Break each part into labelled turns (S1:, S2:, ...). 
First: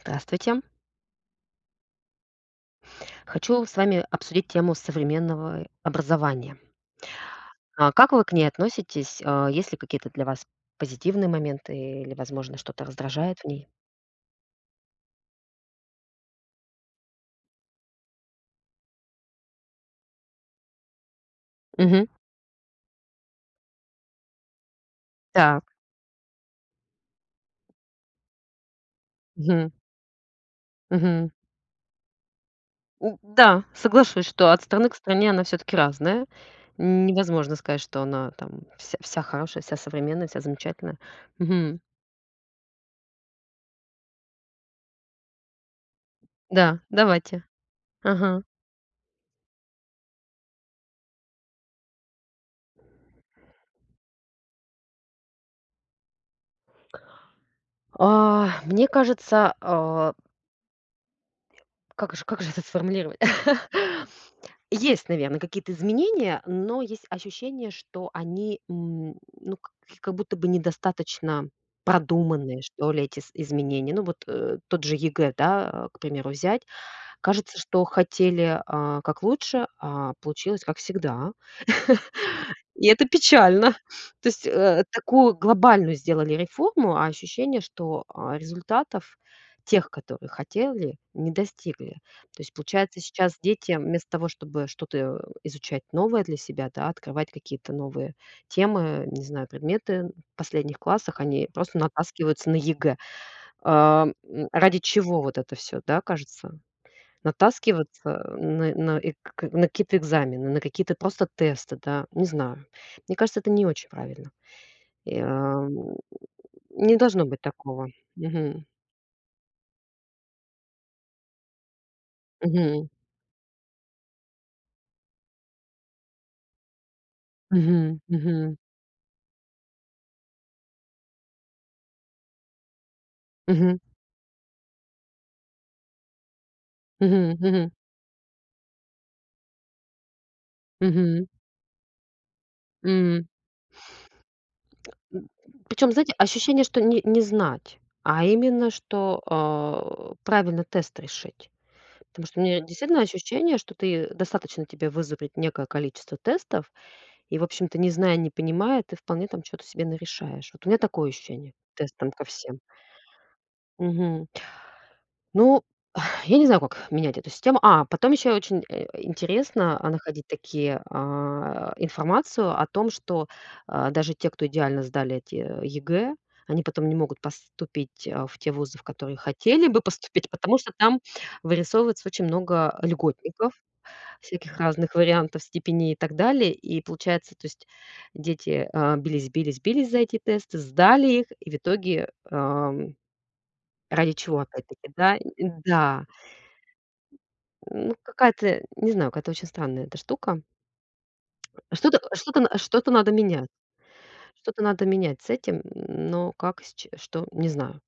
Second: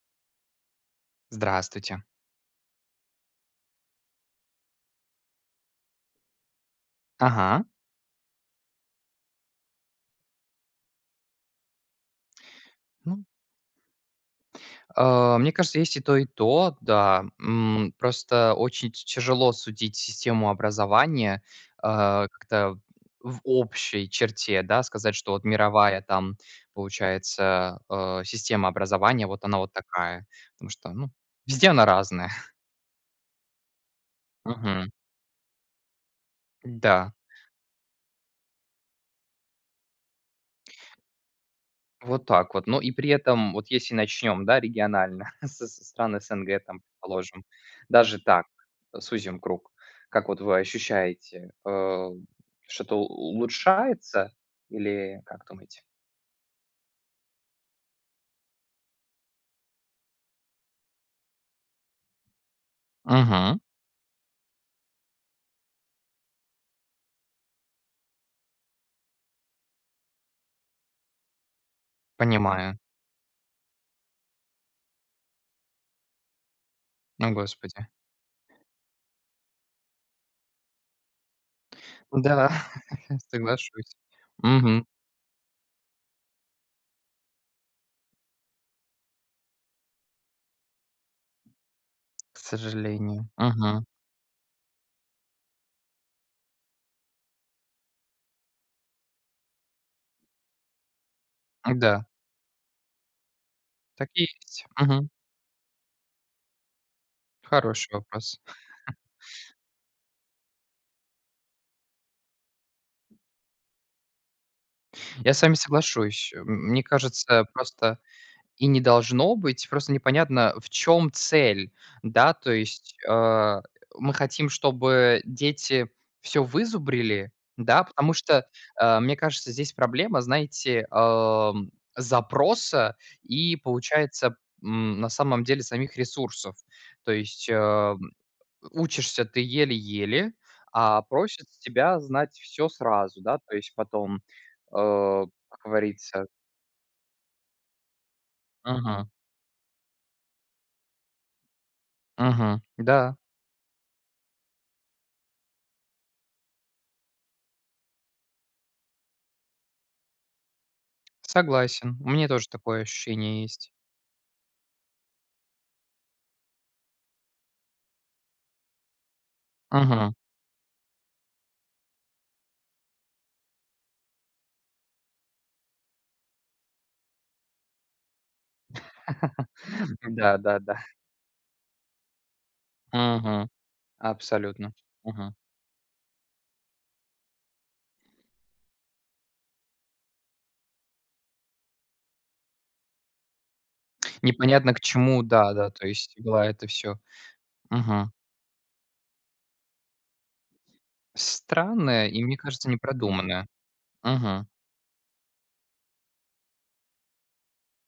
S1: Здравствуйте.
S2: Здравствуйте.
S1: Хочу с вами обсудить тему современного образования.
S2: Ага.
S1: А как вы к ней относитесь? А, есть ли какие-то для вас позитивные моменты или, возможно, что-то
S2: Ну,
S1: раздражает в ней?
S2: мне кажется, есть и то, да. Просто очень т тяжело судить систему образования,
S1: Мгм.
S2: как-то в общей черте, да, сказать, что вот
S1: Так.
S2: мировая там, получается, система образования, вот она
S1: Мгм.
S2: вот такая. Потому что, ну,
S1: Мгм.
S2: везде она разная.
S1: Да, соглашусь, что от страны
S2: Мгм.
S1: к стране она все-таки разная.
S2: Да.
S1: Невозможно сказать, что она там вся хорошая, вся современная, вся замечательная. Мгм.
S2: Вот так вот. Но и при этом, вот если начнем, да, регионально, со стран СНГ,
S1: Да,
S2: там,
S1: давайте.
S2: предположим, даже
S1: Ага.
S2: так, сузим круг, как вот вы ощущаете, что-то у улучшается или как думаете?
S1: А, мне кажется, а, как же это сформулировать?
S2: Мгм.
S1: Есть, наверное, какие-то изменения, но есть ощущение, что они, ну, к как будто бы недостаточно продуманные,
S2: Понимаю.
S1: что ли, эти с изменения. Ну, вот, тот же ЕГЭ, да, к примеру, взять.
S2: О,
S1: Кажется,
S2: господи.
S1: что хотели, а, как лучше, а получилось как всегда.
S2: Да,
S1: И это печально.
S2: соглашусь.
S1: То есть,
S2: Мгм.
S1: такую глобальную сделали реформу, а ощущение, что, а, результатов тех, которые хотели, не достигли.
S2: К
S1: То есть, получается,
S2: сожалению.
S1: сейчас дети
S2: Мгм.
S1: вместо того, чтобы что-то изучать новое для себя, да, открывать какие-то новые темы, не знаю, предметы в последних классах, они просто
S2: Да,
S1: натаскиваются на ЕГЭ. А,
S2: так и есть.
S1: ради
S2: Мгм.
S1: чего вот это все, да, кажется?
S2: Хороший
S1: Натаскиваться
S2: вопрос.
S1: на какие-то экзамены, на какие-то просто тесты, да, не знаю. Мне кажется, это не очень правильно. И,
S2: Я с вами соглашусь. Мне
S1: не должно быть
S2: кажется,
S1: такого.
S2: просто
S1: Мгм.
S2: и не должно быть. Просто непонятно, в чем цель, да. То
S1: Мгм.
S2: есть, мы хотим, чтобы дети все вызубрили, да,
S1: Мгм.
S2: потому что,
S1: Мгм.
S2: мне кажется, здесь проблема, знаете, запроса и,
S1: Мгм.
S2: получается, на самом деле самих ресурсов. То
S1: Мгм.
S2: есть,
S1: Мгм.
S2: учишься ты еле-еле, а
S1: Мгм.
S2: просят тебя знать все сразу, да, то есть потом,
S1: М.
S2: как
S1: Причем, знаете,
S2: говорится.
S1: ощущение, что не знать, а именно,
S2: Мгм.
S1: что, а, правильно тест решить. Потому что у меня
S2: Мгм.
S1: действительно
S2: Да.
S1: ощущение, что ты достаточно тебе вызубрить некое количество тестов, и, в общем-то, не зная, не понимая, ты вполне там что то себе нарешаешь. Вот у меня такое ощущение
S2: Согласен,
S1: тестом
S2: у
S1: ко
S2: меня тоже
S1: всем.
S2: такое ощущение есть.
S1: Мгм. Ну, я не знаю, как менять эту систему. А, потом еще очень, интересно, а,
S2: Мгм.
S1: находить такие, а, информацию о том, что, а, даже те, кто идеально сдали эти ЕГЭ, они потом не могут поступить, а, в те вузы, в которые хотели бы поступить,
S2: Да,
S1: потому
S2: да,
S1: что
S2: да.
S1: там вырисовывается очень много
S2: Мгм.
S1: льготников. Всяких
S2: Абсолютно.
S1: разных
S2: Мгм.
S1: вариантов степеней и так далее. И получается, то есть дети, а, бились, бились, бились за эти тесты, сдали их, и в итоге, ради чего
S2: Непонятно к
S1: опять-таки, да?
S2: чему, да, да, то
S1: Да,
S2: есть была это все.
S1: ну,
S2: Мгм.
S1: какая-то, не знаю, какая-то очень странная эта штука. Что-то
S2: Странное и, мне
S1: что-то на
S2: кажется, непродуманное. Мгм.
S1: что-то надо менять с этим, но как, с ч что, не знаю.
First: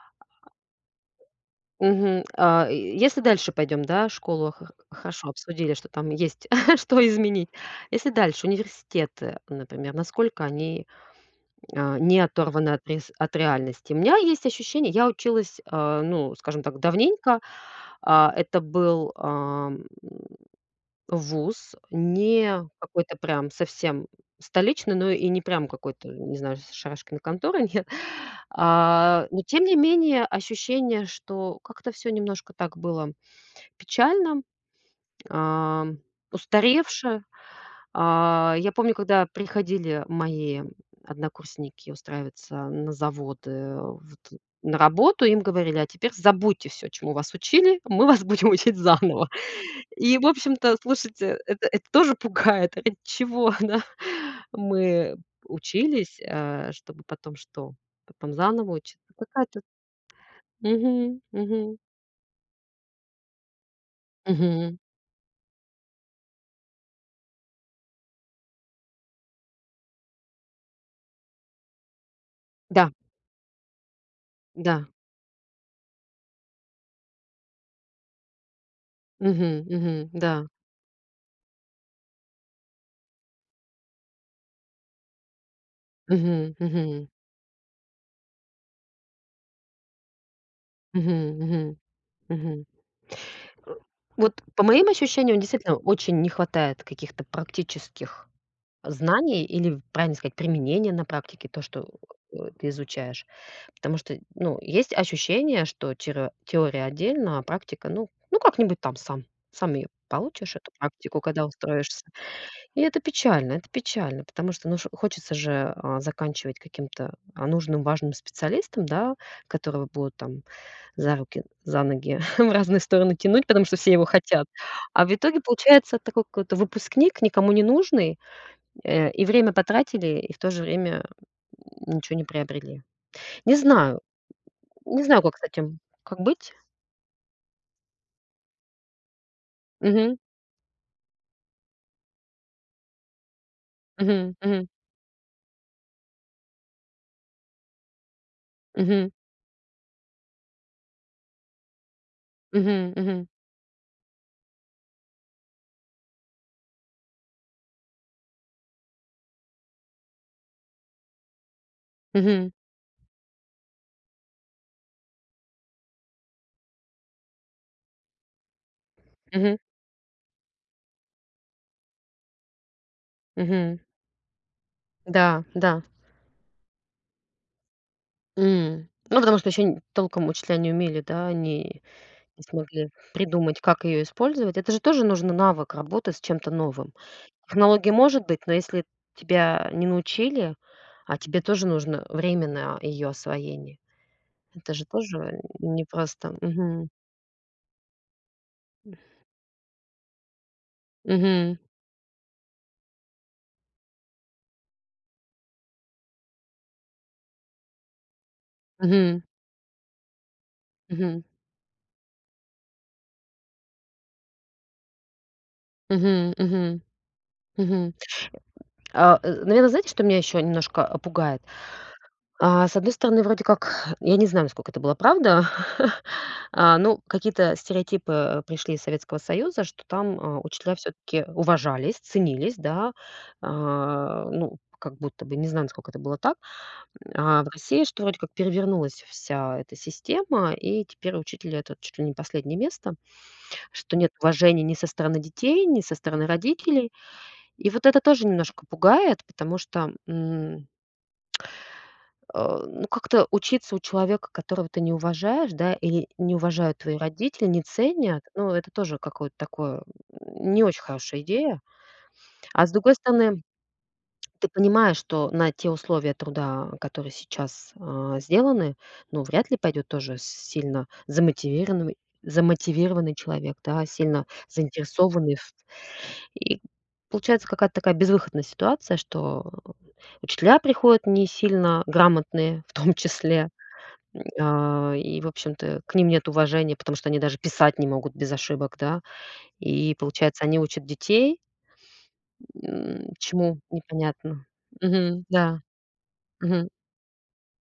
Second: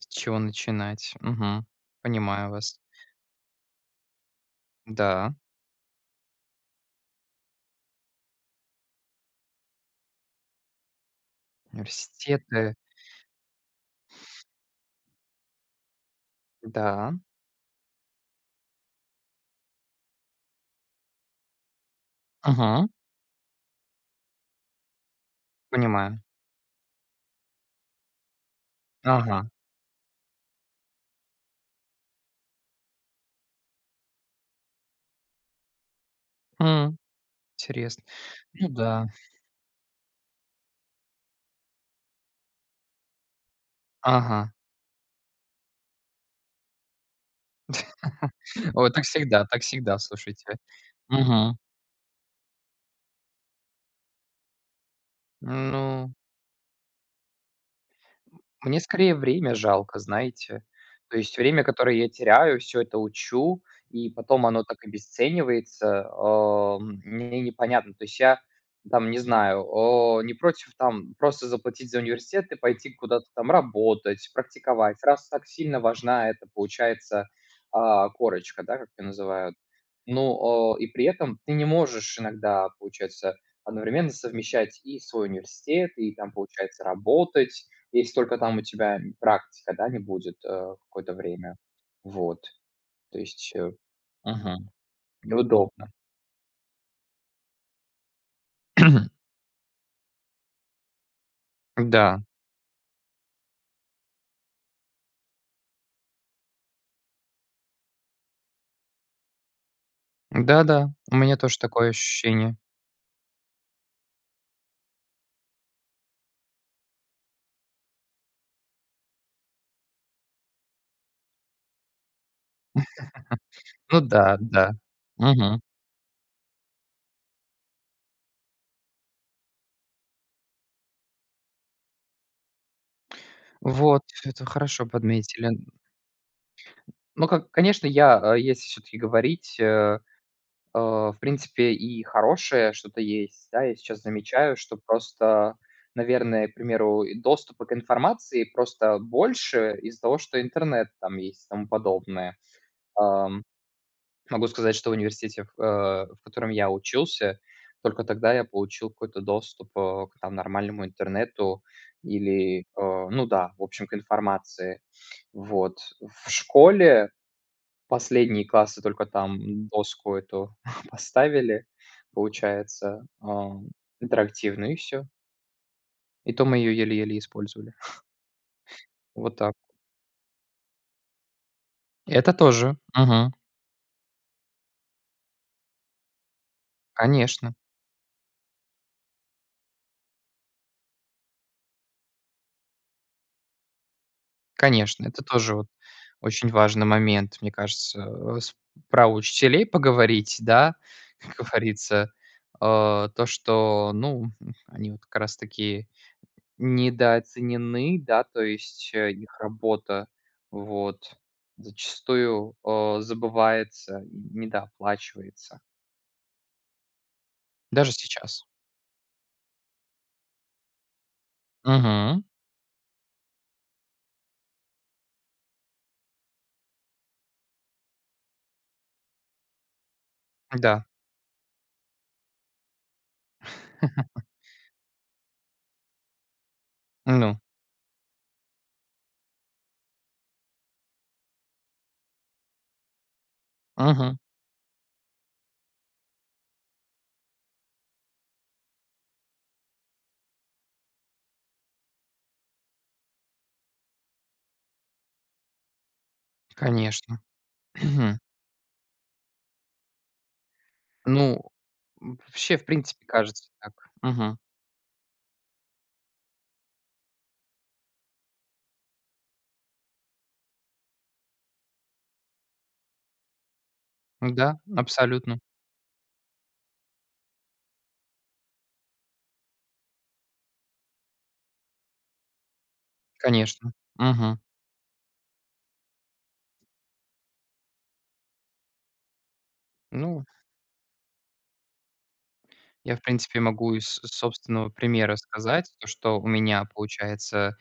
S2: С чего начинать? Мгм.
S1: Мгм.
S2: Понимаю
S1: А,
S2: вас.
S1: и если дальше пойдем, да, школу хо хорошо
S2: Да,
S1: обсудили, что там есть что изменить. Если дальше университеты, например, насколько они а, не оторваны
S2: университеты,
S1: от реальности. У меня есть ощущение, я училась, а, ну, скажем так,
S2: да.
S1: давненько. А, это был, вуз, не
S2: Мгм.
S1: какой-то прям совсем столичный, но и не прям какой-то,
S2: Понимаю.
S1: не знаю, с шарашкиной конторы, нет. А, но
S2: Ага.
S1: тем не менее ощущение, что как-то все немножко так было печально, ам,
S2: М,
S1: устаревшая.
S2: интересно.
S1: А,
S2: Ну
S1: я помню,
S2: да.
S1: когда приходили мои однокурсники устраиваться на заводы, вот
S2: Ага.
S1: на работу, им говорили: "А теперь забудьте все, чему вас учили, мы вас будем учить
S2: Вот
S1: заново".
S2: так всегда,
S1: И, в
S2: слушайте.
S1: общем-то, слушайте,
S2: Мгм.
S1: это тоже пугает. Ради чего, да, мы
S2: Ну,
S1: учились, чтобы потом что? Потом заново
S2: мне
S1: учиться.
S2: скорее время
S1: Какая-то.
S2: жалко, знаете.
S1: Мгм,
S2: То есть время,
S1: мгм.
S2: которое я теряю, все это учу, и потом оно
S1: Мгм.
S2: так обесценивается. Мне непонятно. То есть я там, не знаю, не против там просто заплатить за университет и пойти
S1: Да,
S2: куда-то там работать,
S1: да.
S2: практиковать, раз так сильно важна эта, получается, корочка, да, как ее
S1: Мгм,
S2: называют.
S1: мгм, да.
S2: Ну, и при этом ты не можешь иногда, получается, одновременно совмещать и свой университет, и там,
S1: Мгм,
S2: получается,
S1: мгм,
S2: работать, если только там у тебя практика, да, не будет, в
S1: мгм,
S2: какое-то время.
S1: мгм,
S2: Вот,
S1: мгм.
S2: то есть,
S1: Вот по
S2: мгм,
S1: моим ощущениям, действительно,
S2: неудобно.
S1: очень не хватает каких-то практических знаний или, правильно сказать, применения на практике, то, что,
S2: Да,
S1: ты изучаешь. Потому что, ну, есть ощущение, что тире теория отдельно, а практика, ну, как-нибудь там сам ее получишь, эту
S2: да-да, у
S1: практику,
S2: меня
S1: когда
S2: тоже такое
S1: устроишься.
S2: ощущение.
S1: И это печально, потому что, ну, ш хочется же, а, заканчивать каким-то, а, нужным, важным специалистом, да, которого будут там за руки, за ноги в разные стороны тянуть, потому что все
S2: Ну
S1: его
S2: да,
S1: хотят.
S2: да.
S1: А в итоге
S2: Мгм.
S1: получается такой какой-то выпускник, никому не нужный, и время потратили, и в то же время ничего не приобрели. Не знаю,
S2: Вот, это хорошо
S1: не знаю, как с
S2: подметили.
S1: этим, как быть.
S2: Ну, как конечно, я, если все таки говорить,
S1: Мгм,
S2: в принципе, и хорошее что-то есть. Да, я сейчас
S1: мгм,
S2: замечаю,
S1: мгм,
S2: что просто, наверное, к примеру, и доступа к информации просто
S1: мгм,
S2: больше из-за того, что интернет там есть и тому подобное.
S1: мгм, мгм,
S2: Ам, могу сказать, что в университете, в котором я учился, только тогда я получил какой-то доступ, к там нормальному интернету
S1: мгм,
S2: или, ну да, в общем, к информации. Вот. В школе, последние классы только
S1: мгм,
S2: там доску эту поставили, получается,
S1: мгм.
S2: интерактивную, и всё.
S1: Да, да.
S2: И то мы ее еле-еле использовали.
S1: М. Ну,
S2: Вот
S1: потому что
S2: так.
S1: еще толком учителя не умели, да, они
S2: Это
S1: не
S2: тоже.
S1: смогли
S2: Мгм.
S1: придумать, как ее использовать. Это же тоже нужно навык работы с чем-то новым.
S2: Конечно,
S1: Технология может быть, но если тебя не научили, а тебе тоже нужно время на ее освоение. Это же
S2: конечно. Это
S1: тоже
S2: тоже вот
S1: непросто.
S2: очень важный
S1: Мгм.
S2: момент, мне кажется, э, с про учителей поговорить, да, как
S1: Мгм.
S2: говорится. То, что, ну, они вот как раз таки недооценены, да, то есть,
S1: Мгм.
S2: их работа, вот,
S1: Мгм.
S2: зачастую, забывается и недооплачивается.
S1: Мгм. Мгм.
S2: Даже
S1: Мгм.
S2: сейчас.
S1: А, наверно, знаете, что меня еще немножко пугает?
S2: Мгм.
S1: А, с одной стороны, вроде как, я не знаю, насколько это была правда, а, ну, какие-то стереотипы, пришли из Советского Союза, что там, а, учителя
S2: Да.
S1: все таки уважались, ценились, да, а, ну, как будто бы, не знаю, насколько это было так.
S2: Ну,
S1: А в России, что вроде как перевернулась вся эта система, и теперь учителя это чуть ли не последнее место, что нет
S2: мгм,
S1: уважения ни со стороны детей, ни со стороны родителей. И вот это тоже немножко пугает, потому что, ну, как-то учиться у человека, которого ты не уважаешь, да, или не уважают твои
S2: конечно.
S1: родители, не ценят, ну, это тоже какое-то такое, не очень хорошая
S2: Ну,
S1: идея.
S2: вообще, в
S1: А с другой
S2: принципе,
S1: стороны,
S2: кажется так. Мгм.
S1: ты понимаешь, что на те условия труда, которые сейчас а, сделаны, ну, вряд ли пойдет тоже сильно замотивированный, человек, да, сильно
S2: Да,
S1: заинтересованный.
S2: абсолютно,
S1: И получается какая-то такая безвыходная ситуация, что учителя приходят не сильно грамотные, в том числе,
S2: конечно. Мгм.
S1: а, и, в общем-то, к ним нет уважения, потому что они даже писать не могут без ошибок, да. И,
S2: Ну,
S1: получается, они учат детей,
S2: я, в принципе,
S1: чему
S2: могу из
S1: непонятно.
S2: собственного примера
S1: Мгм, да,
S2: сказать, то, что у меня,
S1: мгм.
S2: получается,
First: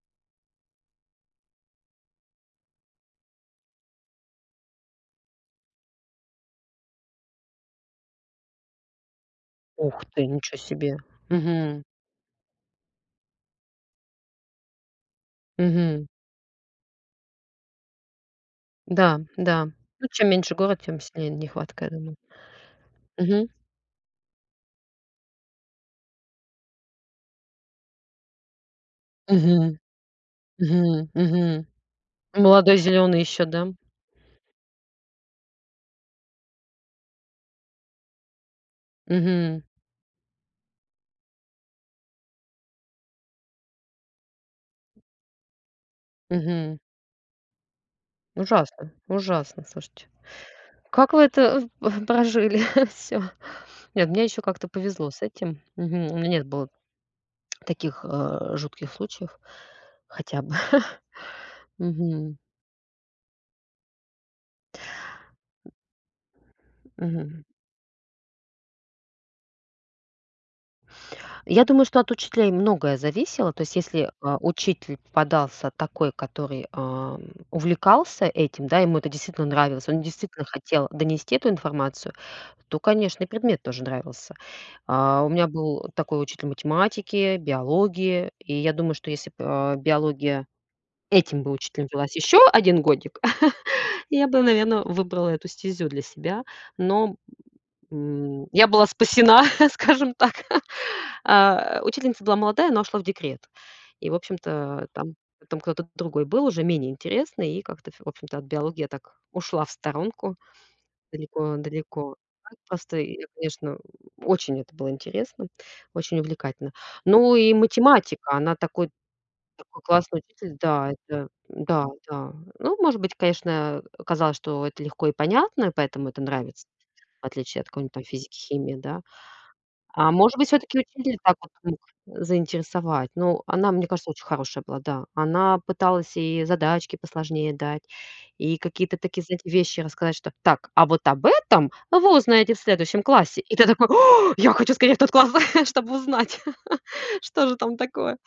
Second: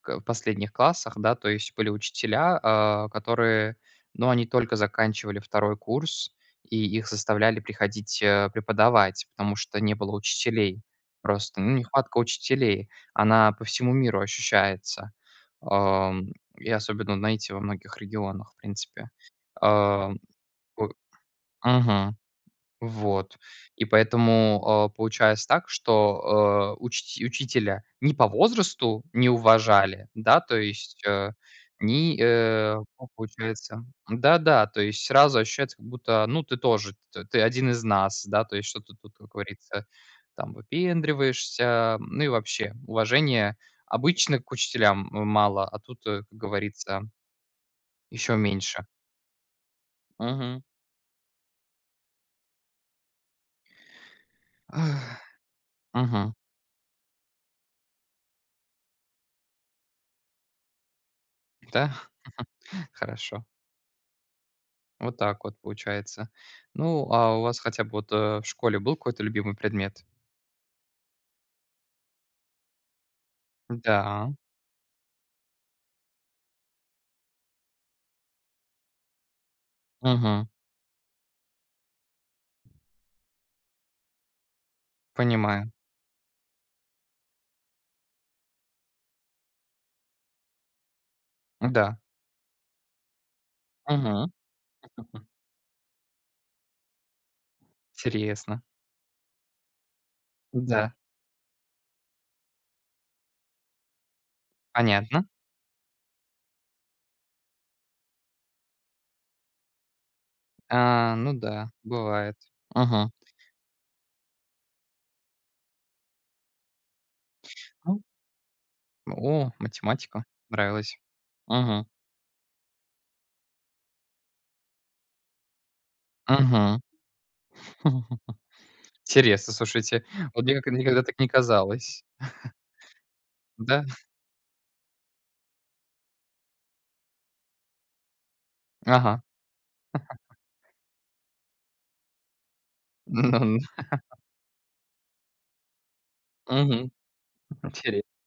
S2: к в последних классах, да, то есть были учителя, которые, ну, они только заканчивали второй курс, и их заставляли приходить, преподавать, потому что не
S1: Ух
S2: было
S1: ты, ничего
S2: учителей.
S1: себе.
S2: Просто, ну,
S1: Мгм,
S2: нехватка учителей, она по всему миру ощущается.
S1: мгм.
S2: Ам, и особенно, знаете, во многих регионах, в принципе.
S1: Да, да. Ну,
S2: Ам,
S1: чем меньше город,
S2: у
S1: тем сильнее нехватка, я думаю.
S2: мгм. Вот.
S1: Мгм,
S2: И поэтому, получается так, что, э, учти учителя ни по возрасту не
S1: мгм,
S2: уважали, да, то есть,
S1: мгм,
S2: э,
S1: мгм.
S2: ни, э,
S1: Молодой
S2: ну,
S1: зеленый еще, да?
S2: получается, да-да, то есть сразу ощущается, как будто, ну, ты тоже, т ты один из нас, да, то есть что ты тут, как
S1: Мгм,
S2: говорится, там выпендриваешься. Ну и вообще, уважение обычно к учителям мало, а тут, как
S1: мгм.
S2: говорится, еще меньше.
S1: Ужасно, ужасно, слушайте.
S2: Мгм.
S1: Как вы это прожили. Все. Нет, мне еще как-то
S2: Ах,
S1: повезло с этим. Мгм. У меня
S2: мгм.
S1: нет было таких, жутких случаев хотя бы.
S2: Да?
S1: Мгм.
S2: Хорошо. Вот так вот получается. Ну, а у
S1: Мгм.
S2: вас хотя бы вот, в школе был какой-то любимый предмет?
S1: Я думаю, что от учителей многое зависело. То есть если,
S2: Да.
S1: а, учитель попадался такой, который, увлекался этим, да, ему это действительно нравилось, он действительно
S2: Мгм.
S1: хотел донести эту информацию, то, конечно, и предмет тоже нравился. А, у меня
S2: Понимаю.
S1: был такой учитель математики, биологии, и я думаю, что если б, а, биология этим бы учителем
S2: Да.
S1: велась еще один годик,
S2: Мгм.
S1: я бы, наверное
S2: Мгм.
S1: выбрала эту стезю для себя, но,
S2: Интересно.
S1: я была спасена, скажем так.
S2: Да.
S1: А, учительница была молодая, она ушла в декрет. И, в общем-то, там
S2: Понятно.
S1: там кто-то другой был, уже менее интересный, и как-то, в общем-то, от биологии я так ушла в сторонку
S2: А, ну да,
S1: далеко-далеко.
S2: бывает.
S1: Так просто
S2: Мгм.
S1: я, конечно, очень это было интересно, очень увлекательно. Ну и
S2: Ну,
S1: математика, она такой такой классный
S2: математика.
S1: учитель, да,
S2: Нравилась.
S1: это да,
S2: Мгм.
S1: да. Ну, может быть, конечно, казалось, что это легко и понятно, и поэтому это нравится,
S2: Мгм.
S1: в отличие от какой-нибудь там физики, химии, да.
S2: Интересно, слушайте.
S1: А может
S2: Вот
S1: быть,
S2: мне
S1: все
S2: как
S1: таки
S2: никогда
S1: учитель
S2: так не
S1: так вот мог
S2: казалось.
S1: заинтересовать? Ну, она,
S2: Да?
S1: мне кажется, очень хорошая была, да. Она пыталась и задачки посложнее дать, и какие-то такие,
S2: Ага.
S1: знаете, вещи рассказать, что: "Так, а вот об этом вы узнаете в следующем
S2: Ну,
S1: классе". И
S2: ну.
S1: ты такой: "О, я хочу скорее в тот класс, чтобы узнать,
S2: Мгм.
S1: что же там
S2: Интере
S1: такое".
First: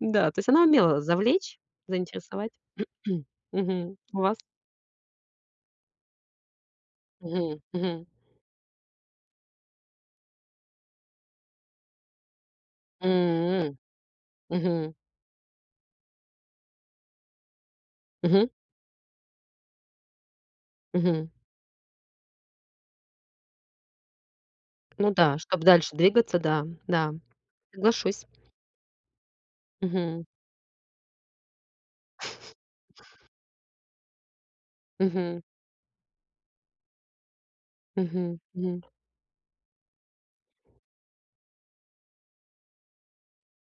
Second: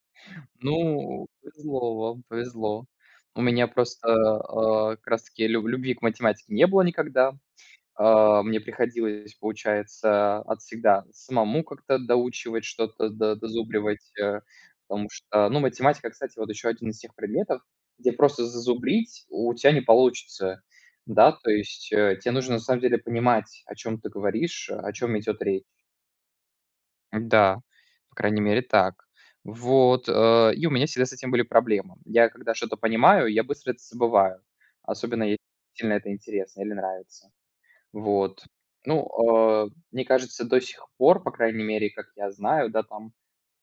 S1: Да, то есть она умела
S2: ну,
S1: завлечь,
S2: повезло вам,
S1: заинтересовать.
S2: повезло. У меня
S1: Мгм.
S2: просто,
S1: У вас?
S2: как раз таки лю любви к математике не было никогда.
S1: Мгм, мгм.
S2: Мне приходилось, получается, от всегда самому как-то доучивать
S1: М,
S2: что-то, до
S1: м,
S2: дозубривать,
S1: мгм,
S2: потому что, ну, математика, кстати, вот еще один из тех предметов, где просто
S1: мгм,
S2: зазубрить у тебя не получится.
S1: мгм.
S2: Да, то есть, э, те нужно на самом деле понимать, о чем ты говоришь, о
S1: Ну
S2: чем
S1: да,
S2: идет речь.
S1: чтобы дальше двигаться, да, да.
S2: Да, по
S1: Соглашусь.
S2: крайней мере, так. Вот,
S1: Мгм.
S2: и у меня всегда с этим были проблемы. Я когда что-то понимаю, я быстро это забываю, особенно если
S1: Мгм.
S2: сильно это интересно или нравится.
S1: Мгм.
S2: Вот.
S1: Мгм.
S2: Ну, мне кажется, до сих пор, по крайней мере, как я знаю, да, там,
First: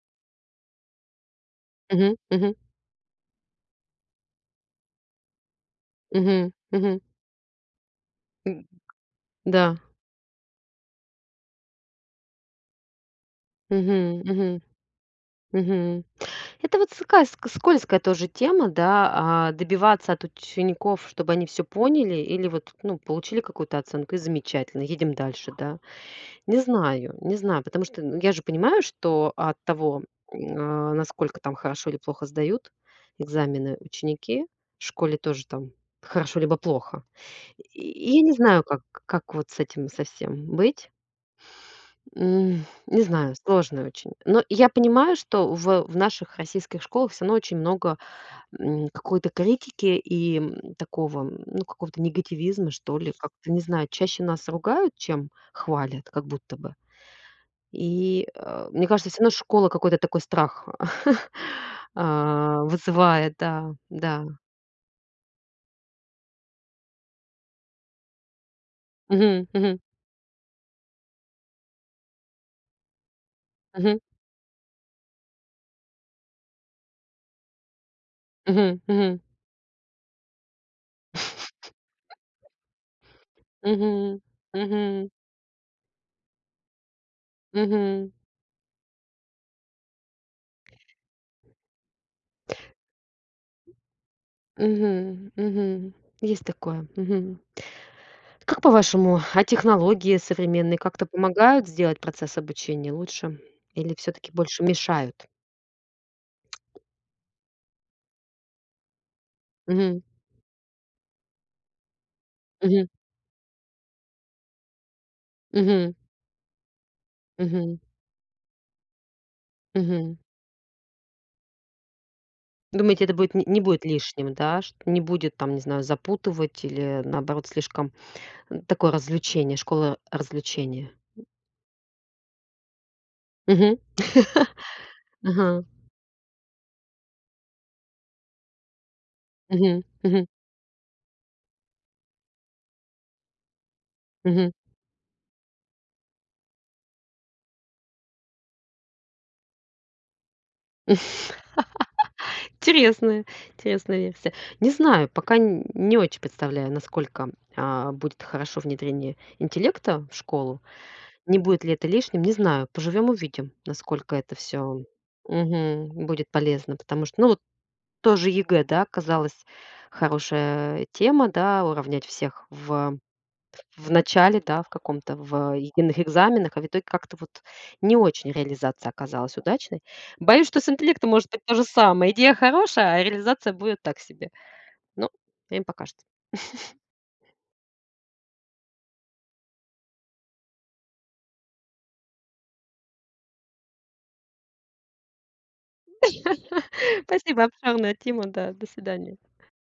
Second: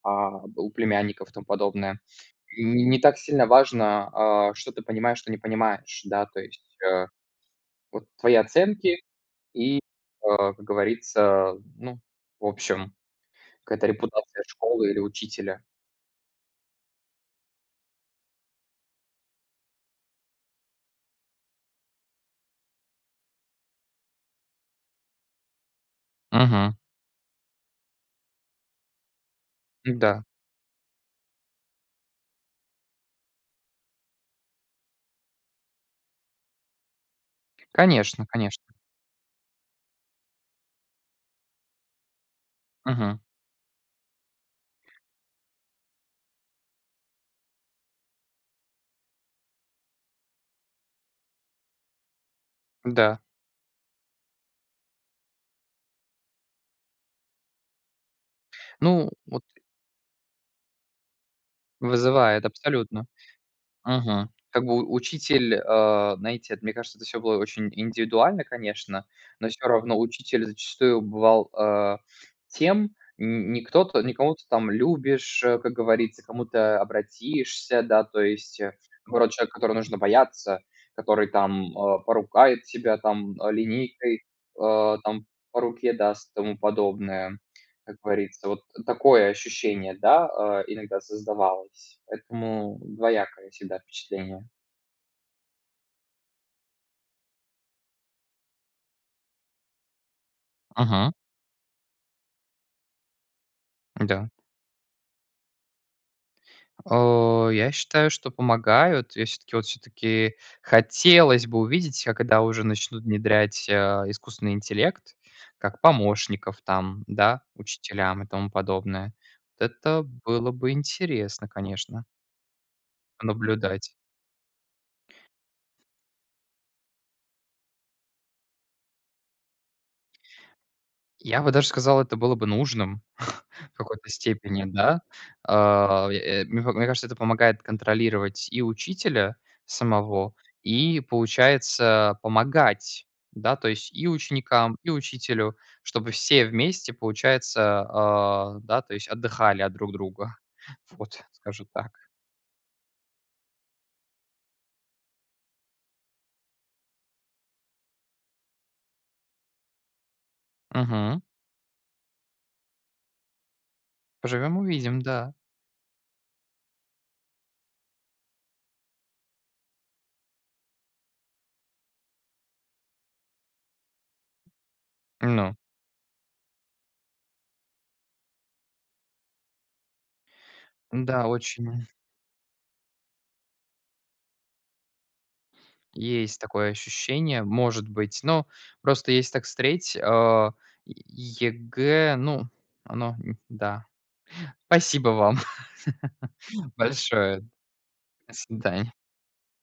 S2: у племянников и тому подобное,
S1: Мгм. Мгм.
S2: н не так сильно важно, что ты понимаешь, что не понимаешь, да, то
S1: Мгм.
S2: есть,
S1: Мгм.
S2: вот твои
S1: М,
S2: оценки
S1: да.
S2: и, как говорится, ну, в общем, какая-то
S1: Мгм.
S2: репутация
S1: Мгм.
S2: школы или учителя.
S1: Мгм. Это вот такая ск скользкая тоже тема, да. А, добиваться от учеников, чтобы они все поняли, или вот, ну, получили какую-то оценку, и замечательно, едем дальше, да. Не
S2: Мгм.
S1: знаю, не знаю, потому что, ну, я же понимаю, что от того,
S2: Да,
S1: а, насколько там хорошо или плохо сдают экзамены ученики, в школе тоже там хорошо либо плохо. И я
S2: конечно,
S1: не знаю,
S2: конечно.
S1: как вот с этим совсем быть. Не
S2: Мгм.
S1: знаю, сложно очень. Но я понимаю, что в наших российских школах все равно очень много, какой-то критики и, такого, ну, какого-то негативизма, что ли.
S2: Да.
S1: Как-то, не знаю, чаще нас ругают, чем хвалят, как будто бы. И, мне кажется,
S2: Ну,
S1: все равно
S2: вот
S1: школа какой-то такой страх,
S2: вызывает
S1: а,
S2: абсолютно.
S1: вызывает, да, да.
S2: Мгм. Как бы у учитель, знаете, это, мне кажется, это все было очень индивидуально, конечно,
S1: Мгм,
S2: но все
S1: мгм,
S2: равно учитель зачастую бывал, тем н не
S1: мгм,
S2: кто-то, не кого ты там любишь, как говорится, кому то обратишься, да, то есть,
S1: мгм, мгм.
S2: наоборот, человек, которого нужно бояться, который там, поругает тебя там,
S1: Мгм,
S2: линейкой, э,
S1: мгм,
S2: там по руке даст, тому подобное. Как
S1: мгм,
S2: говорится, вот такое ощущение, да, иногда создавалось. Поэтому двоякое всегда впечатление.
S1: мгм, мгм. Есть такое. Мгм. Как по-вашему, а технологии современные как-то
S2: Ага,
S1: помогают сделать процесс обучения лучше или все
S2: да.
S1: таки больше мешают?
S2: Я считаю, что помогают. Я все таки вот все
S1: Мгм,
S2: таки хотелось бы увидеть, а когда уже
S1: мгм,
S2: начнут внедрять, искусственный интеллект как
S1: мгм,
S2: помощников там, да,
S1: мгм,
S2: учителям и тому подобное. Вот это
S1: мгм.
S2: было бы интересно, конечно,
S1: Думаете, это будет не будет
S2: наблюдать.
S1: лишним, да? Что не будет там, не знаю, запутывать или, наоборот, слишком, такое развлечение, школа развлечения?
S2: Я бы даже сказал, это было бы нужным. В
S1: Мгм.
S2: какой-то степени, да.
S1: Ага.
S2: Мне мне кажется, это помогает контролировать и учителя
S1: Мгм. Мгм.
S2: самого, и, получается, помогать, да, то есть и
S1: Мгм.
S2: ученикам, и учителю, чтобы все вместе, получается, да, то есть отдыхали от друг друга. Вот, скажу так.
S1: Интересная интересная версия. Не знаю, пока н не очень представляю, насколько, а, будет хорошо внедрение интеллекта в школу.
S2: Угу.
S1: Не будет ли это лишним, не знаю. Поживем- увидим, насколько это
S2: Поживем,
S1: все
S2: увидим, да.
S1: будет полезно. Потому что, ну, тоже ЕГЭ, да, казалось, хорошая тема, да, уравнять всех в начале, да, в каком-то, в
S2: Ну
S1: единых экзаменах, а в итоге как-то вот не очень реализация оказалась удачной. Боюсь, что с интеллектом
S2: да,
S1: может быть то же
S2: очень
S1: самое. Идея хорошая, а реализация будет так себе. Ну, время покажет.
S2: есть такое ощущение, может быть. Но просто если так встретить, ЕГЭ, ну, оно, да. Спасибо вам большое.
S1: Спасибо, обширная тема,
S2: До
S1: да. До
S2: свидания.
S1: свидания.